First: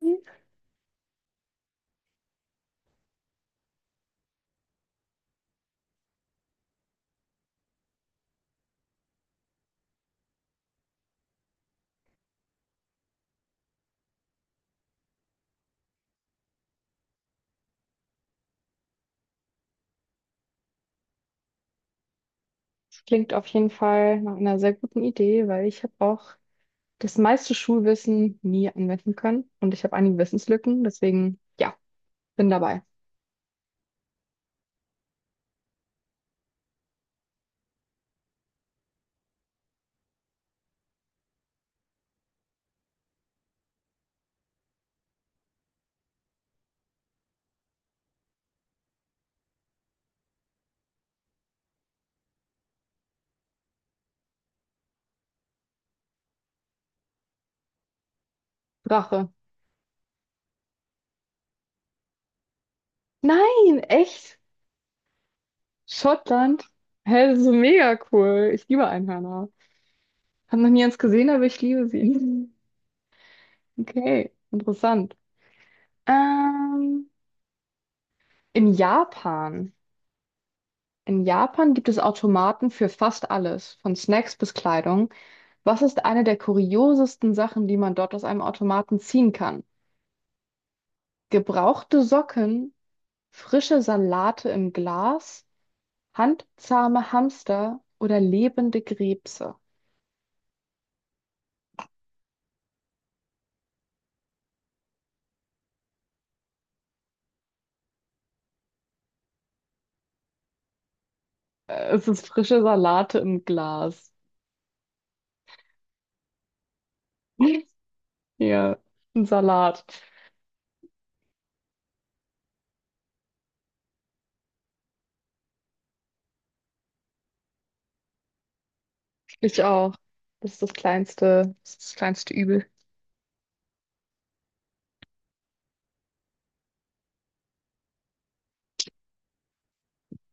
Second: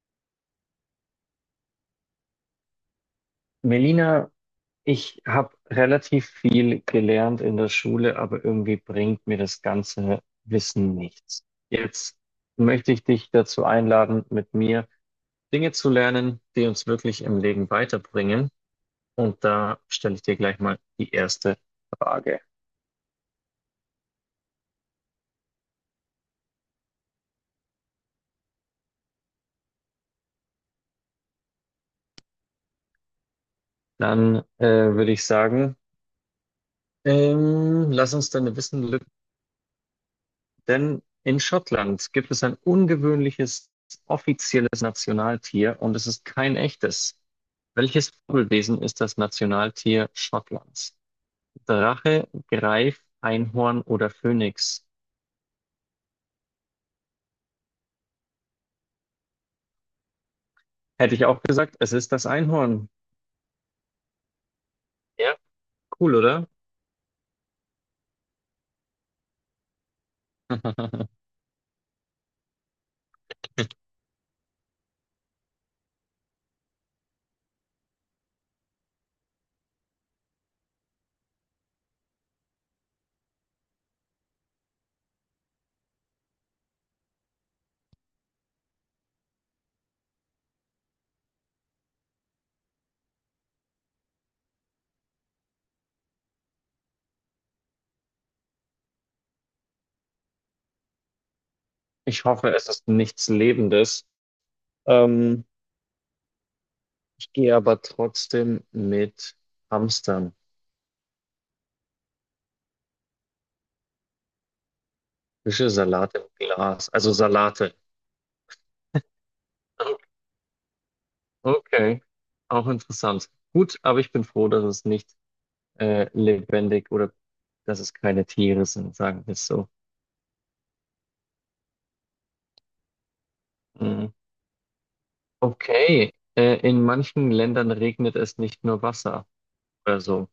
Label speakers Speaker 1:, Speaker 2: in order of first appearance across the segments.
Speaker 1: Das
Speaker 2: Melina, ich habe relativ viel gelernt in der Schule, aber irgendwie bringt mir das ganze Wissen nichts. Jetzt möchte ich dich dazu einladen, mit mir Dinge zu lernen, die uns wirklich im Leben weiterbringen. Und da stelle ich dir gleich mal die erste Frage.
Speaker 1: klingt auf jeden Fall nach einer sehr guten Idee, weil ich habe auch das meiste Schulwissen nie anwenden können und ich habe einige Wissenslücken, deswegen ja, bin dabei.
Speaker 2: Dann würde ich sagen, lass uns deine Wissenslücke denn in Schottland gibt es ein ungewöhnliches offizielles Nationaltier und es ist kein echtes. Welches Fabelwesen ist das Nationaltier Schottlands? Drache, Greif, Einhorn oder Phönix?
Speaker 1: Drache.
Speaker 2: Hätte ich auch gesagt, es ist das Einhorn.
Speaker 1: Nein, echt?
Speaker 2: Ja, cool, oder?
Speaker 1: Schottland? Hä, das ist so mega cool. Ich liebe Einhörner. Hab noch nie eins gesehen, aber ich liebe sie. Okay, interessant. Ähm, in Japan. In Japan gibt es Automaten für fast alles, von Snacks bis Kleidung. Was ist eine der kuriosesten Sachen, die man dort aus einem Automaten ziehen kann? Gebrauchte Socken, frische Salate im Glas, handzahme Hamster oder lebende Krebse?
Speaker 2: Ich hoffe, es ist nichts Lebendes. Ähm, ich gehe aber trotzdem mit Hamstern.
Speaker 1: Es ist frische Salate im Glas.
Speaker 2: Fische, Salat im Glas. Also Salate.
Speaker 1: Ja, ein Salat.
Speaker 2: Okay, auch interessant. Gut, aber ich bin froh, dass es nicht lebendig oder dass es keine Tiere sind, sagen wir es
Speaker 1: Ich
Speaker 2: so.
Speaker 1: auch. Das ist das kleinste Übel.
Speaker 2: Mm. Okay, in manchen Ländern regnet es nicht nur Wasser oder so.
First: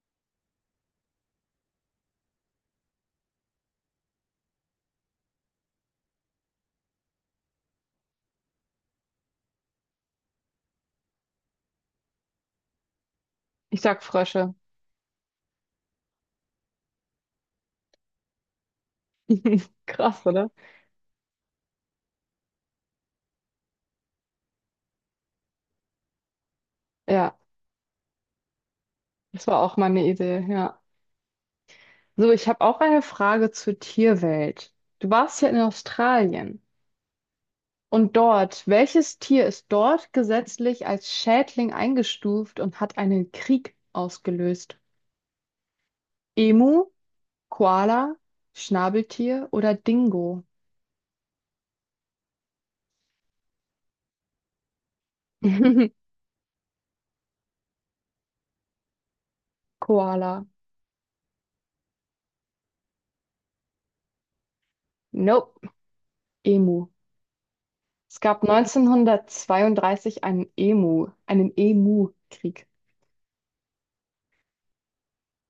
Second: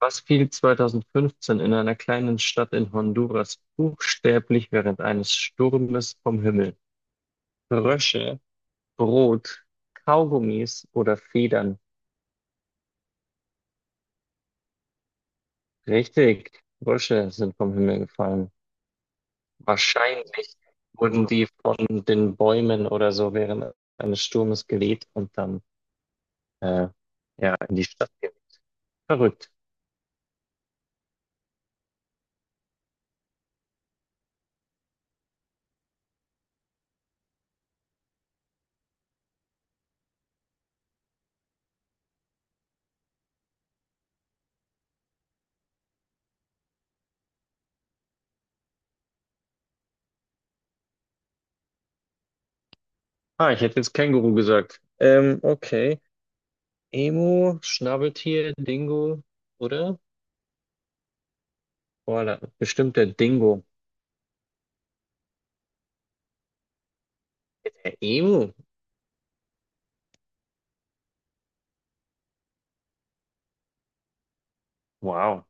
Speaker 2: Was fiel 2015 in einer kleinen Stadt in Honduras buchstäblich während eines Sturmes vom Himmel? Frösche, Brot, Kaugummis oder Federn?
Speaker 1: Ich sag Frösche.
Speaker 2: Richtig, Frösche sind vom Himmel gefallen.
Speaker 1: Krass, oder?
Speaker 2: Wahrscheinlich wurden die von den Bäumen oder so während eines Sturmes geweht und dann äh,
Speaker 1: Ja,
Speaker 2: ja in die Stadt geweht.
Speaker 1: das
Speaker 2: Verrückt.
Speaker 1: war auch meine Idee, ja. So, ich habe auch eine Frage zur Tierwelt. Du warst ja in Australien. Und dort, welches Tier ist dort gesetzlich als Schädling eingestuft und hat einen Krieg ausgelöst? Emu, Koala, Schnabeltier oder Dingo?
Speaker 2: Ah, ich hätte jetzt Känguru gesagt. Okay. Emu, Schnabeltier, Dingo, oder?
Speaker 1: Koala.
Speaker 2: Boah, da, bestimmt der Dingo.
Speaker 1: Nope. Emu.
Speaker 2: Der
Speaker 1: Es gab
Speaker 2: Emu.
Speaker 1: 1932 einen Emu, einen Emu-Krieg.
Speaker 2: Wow.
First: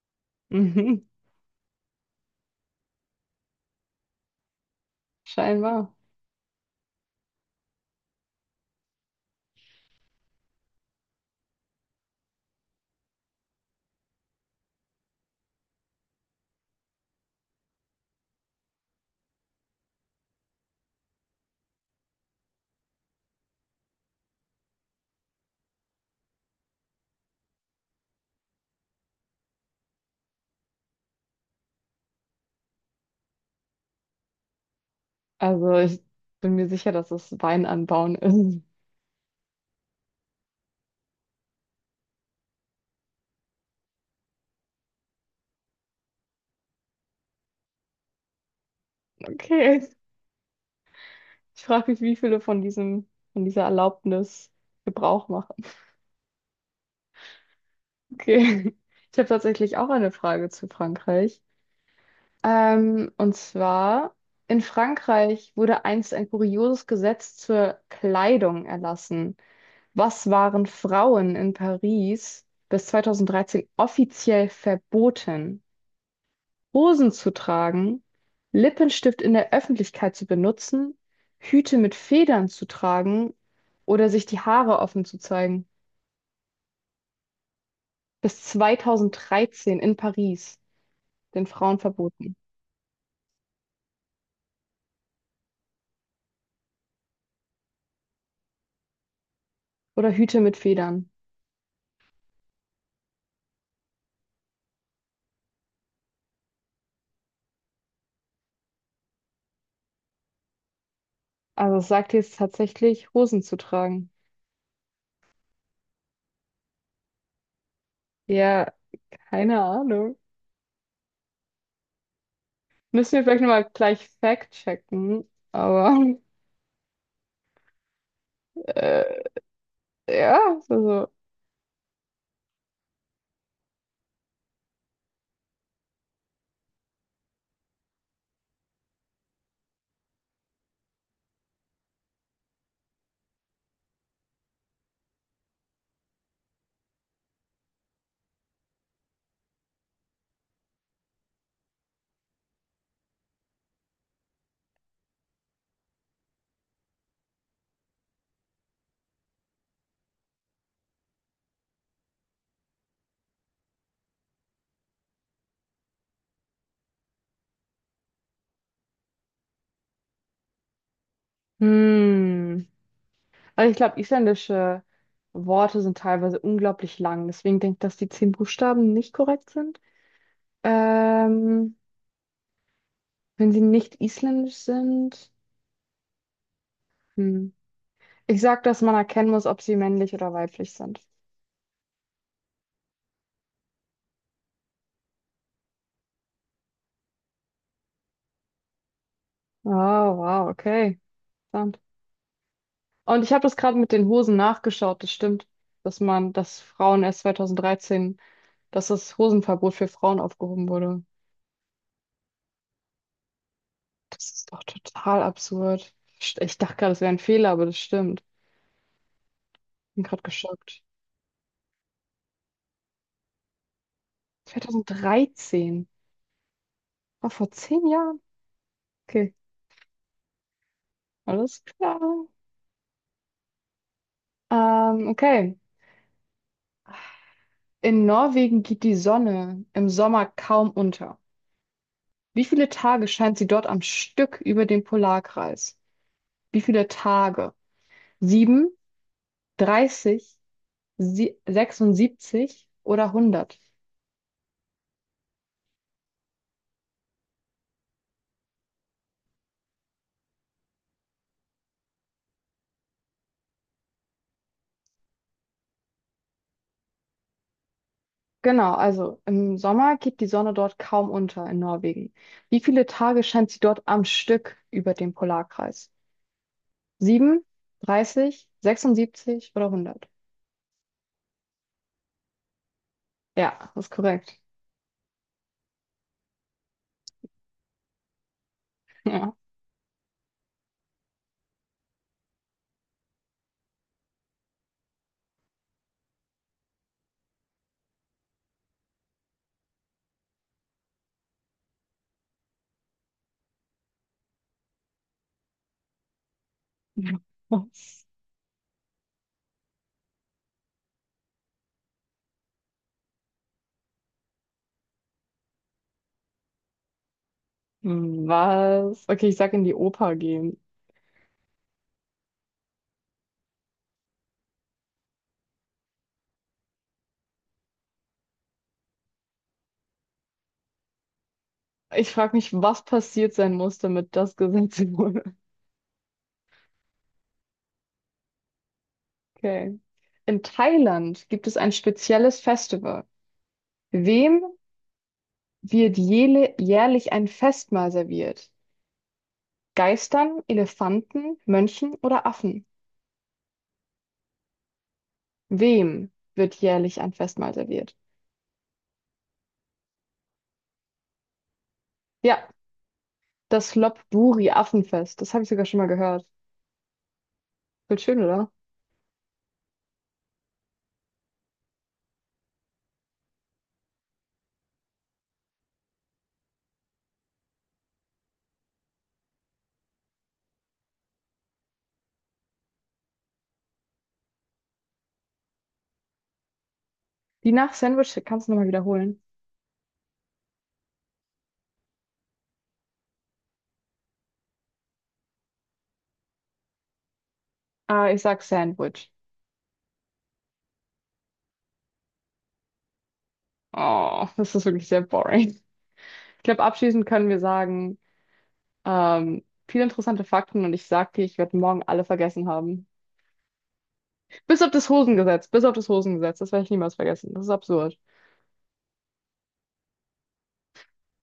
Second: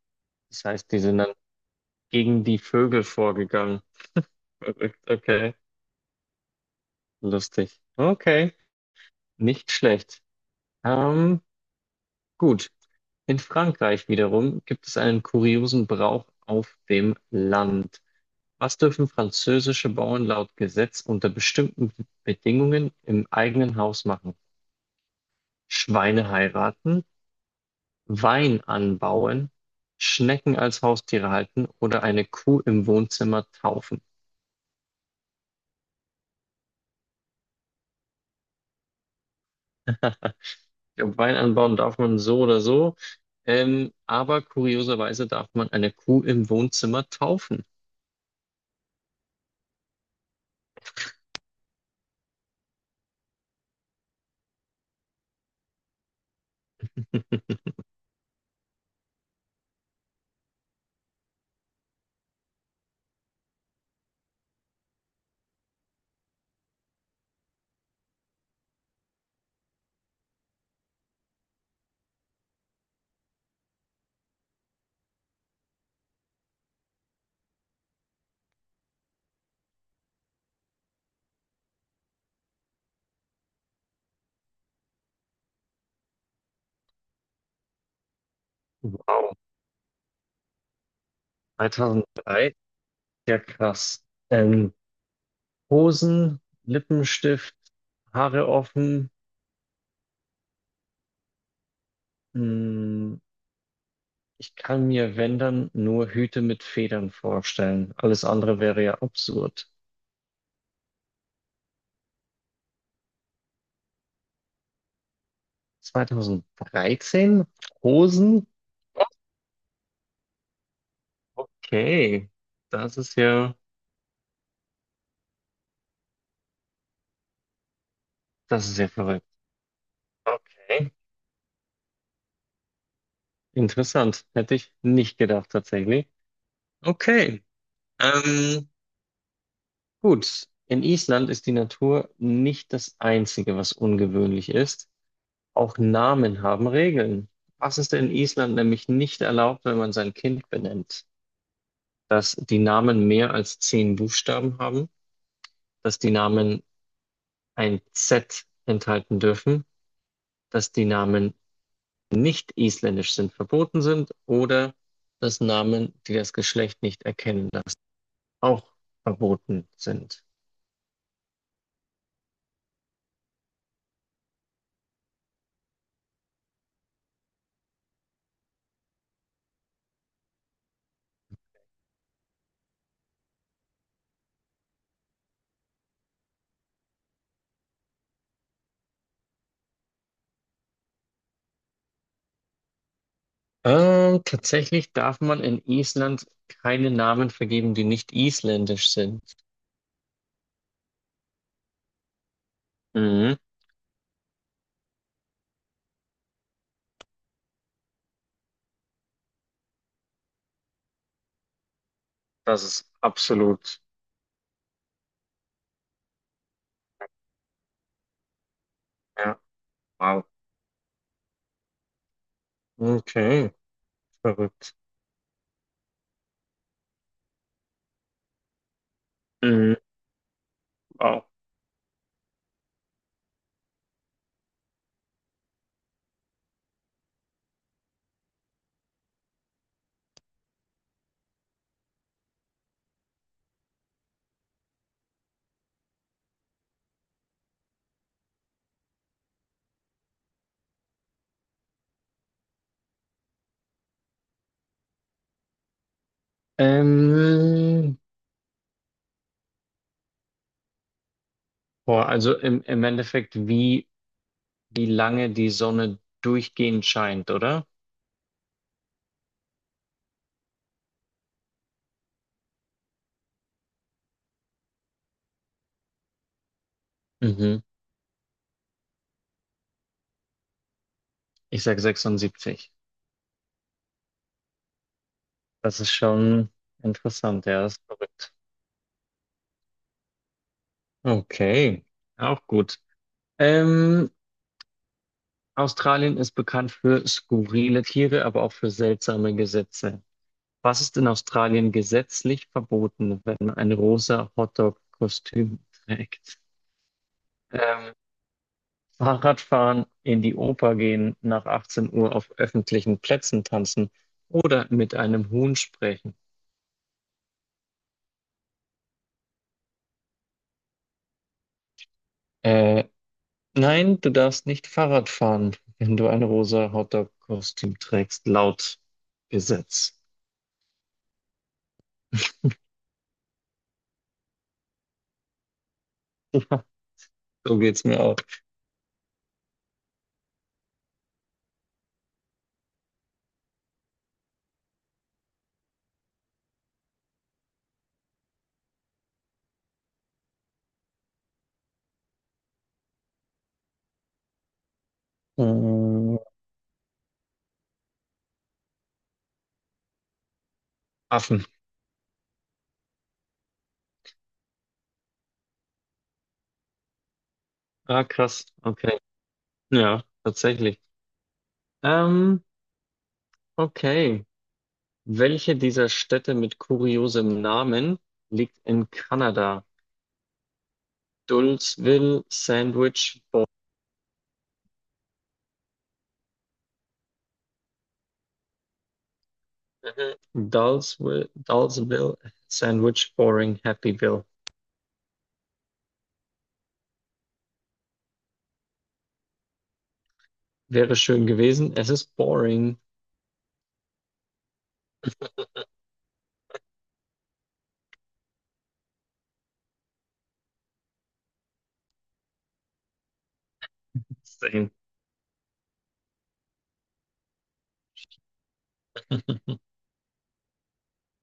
Speaker 2: Das heißt, die
Speaker 1: Mhm.
Speaker 2: sind dann gegen die Vögel vorgegangen. Verrückt. Okay.
Speaker 1: Scheinbar.
Speaker 2: Lustig. Okay. Nicht schlecht. Ähm, gut. In Frankreich wiederum gibt es einen kuriosen Brauch auf dem Land. Was dürfen französische Bauern laut Gesetz unter bestimmten Bedingungen im eigenen Haus machen? Schweine heiraten, Wein anbauen, Schnecken als Haustiere halten oder eine Kuh im Wohnzimmer taufen.
Speaker 1: Also ich bin mir sicher, dass es Wein anbauen ist.
Speaker 2: Ich glaube, Wein anbauen darf man so oder so, aber kurioserweise darf man eine Kuh im Wohnzimmer taufen.
Speaker 1: Okay. Ich frage mich, wie viele von diesem, von dieser Erlaubnis Gebrauch machen. Okay. Ich habe tatsächlich auch eine Frage zu Frankreich. Und zwar, in Frankreich wurde einst ein kurioses Gesetz zur Kleidung erlassen. Was waren Frauen in Paris bis 2013 offiziell verboten? Hosen zu tragen, Lippenstift in der Öffentlichkeit zu benutzen, Hüte mit Federn zu tragen oder sich die Haare offen zu zeigen. Bis
Speaker 2: Wow,
Speaker 1: 2013 in Paris, den Frauen verboten.
Speaker 2: 2003, ja krass. Ähm, Hosen, Lippenstift, Haare offen.
Speaker 1: Oder Hüte mit Federn.
Speaker 2: Hm, ich kann mir, wenn dann, nur Hüte mit Federn vorstellen. Alles andere wäre ja absurd.
Speaker 1: Also es sagt jetzt tatsächlich, Hosen zu tragen.
Speaker 2: 2013? Hosen?
Speaker 1: Ja, keine Ahnung.
Speaker 2: Okay. Das ist
Speaker 1: Müssen wir vielleicht
Speaker 2: ja,
Speaker 1: nochmal gleich fact-checken. Aber
Speaker 2: das ist ja
Speaker 1: äh,
Speaker 2: verrückt.
Speaker 1: ja,
Speaker 2: Okay.
Speaker 1: also.
Speaker 2: Interessant. Hätte ich nicht gedacht, tatsächlich. Okay. Ähm, gut. In Island ist die Natur nicht das Einzige, was ungewöhnlich ist. Auch Namen haben Regeln. Was ist in Island nämlich nicht erlaubt, wenn man sein Kind benennt? Dass die Namen mehr als 10 Buchstaben haben, dass die Namen ein Z enthalten dürfen, dass die Namen nicht isländisch sind, verboten sind oder dass Namen, die das Geschlecht nicht erkennen lassen, auch verboten sind.
Speaker 1: Hm. Also ich glaube, isländische Worte sind teilweise unglaublich lang. Deswegen denke ich, dass die zehn Buchstaben nicht korrekt sind. Ähm, Wenn sie nicht isländisch sind. Hm. Ich sag, dass man erkennen muss, ob sie männlich oder weiblich sind.
Speaker 2: Tatsächlich darf man in Island keine Namen vergeben, die nicht isländisch sind.
Speaker 1: Oh, wow, okay. Interessant. Und ich
Speaker 2: Mhm.
Speaker 1: habe das gerade mit den Hosen nachgeschaut. Das stimmt, dass man, dass Frauen erst 2013, dass das Hosenverbot für Frauen aufgehoben wurde.
Speaker 2: Das ist absolut.
Speaker 1: Das ist doch total absurd. Ich dachte gerade, es wäre ein Fehler, aber das stimmt.
Speaker 2: Ja.
Speaker 1: Bin gerade
Speaker 2: Wow.
Speaker 1: geschockt.
Speaker 2: Okay, verrückt.
Speaker 1: 2013, war vor 10 Jahren. Okay,
Speaker 2: Mhm. Wow.
Speaker 1: alles klar. Okay. In Norwegen geht die Sonne im Sommer kaum unter. Wie viele Tage scheint sie dort am Stück über dem Polarkreis? Wie viele Tage? Sieben, 30? Sie 76 oder 100.
Speaker 2: Ähm, boah, also im Endeffekt, wie lange die Sonne durchgehend scheint, oder?
Speaker 1: Genau, also im Sommer geht die Sonne dort kaum unter in Norwegen. Wie viele Tage scheint sie dort am Stück über dem Polarkreis? 7,
Speaker 2: Mhm.
Speaker 1: 30, 76 oder 100?
Speaker 2: Ich sag 76.
Speaker 1: Ja, das ist korrekt.
Speaker 2: Das ist schon interessant, ja, das ist verrückt.
Speaker 1: Ja.
Speaker 2: Okay, auch gut. Ähm, Australien ist bekannt für skurrile Tiere, aber auch für seltsame Gesetze. Was ist in Australien gesetzlich verboten, wenn ein rosa Hotdog-Kostüm trägt? Ähm,
Speaker 1: Was?
Speaker 2: Fahrradfahren, in die Oper gehen, nach 18 Uhr auf öffentlichen Plätzen tanzen oder mit einem Huhn sprechen.
Speaker 1: Was? Okay, ich sag in die Oper gehen.
Speaker 2: Äh, nein, du darfst nicht Fahrrad fahren, wenn du ein rosa Hotdog-Kostüm trägst, laut Gesetz.
Speaker 1: Ich frage mich, was passiert sein muss, damit das gesetzt wurde.
Speaker 2: So geht's mir auch.
Speaker 1: Okay. In Thailand gibt es ein spezielles Festival. Wem wird jährlich ein Festmahl serviert? Geistern, Elefanten, Mönchen oder Affen? Wem
Speaker 2: Mm,
Speaker 1: wird jährlich ein Festmahl serviert?
Speaker 2: Affen.
Speaker 1: Ja, das Lopburi-Affenfest. Das habe ich sogar schon mal gehört. Voll
Speaker 2: Ah,
Speaker 1: schön,
Speaker 2: krass.
Speaker 1: oder?
Speaker 2: Okay. Ja, tatsächlich. Ähm, okay. Welche dieser Städte mit kuriosem Namen liegt in Kanada? Dulsville, Sandwich,
Speaker 1: Die nach Sandwich kannst du nochmal wiederholen.
Speaker 2: Dulceville Sandwich Boring Happyville.
Speaker 1: Ah, ich sag Sandwich.
Speaker 2: Wäre schön gewesen. Es ist boring.
Speaker 1: Oh, das ist wirklich sehr boring. Ich glaube, abschließend können wir sagen, viele interessante Fakten und ich sag dir, ich werde morgen alle vergessen haben. Bis auf
Speaker 2: Same.
Speaker 1: das Hosengesetz, bis auf das Hosengesetz, das werde ich niemals vergessen. Das ist absurd.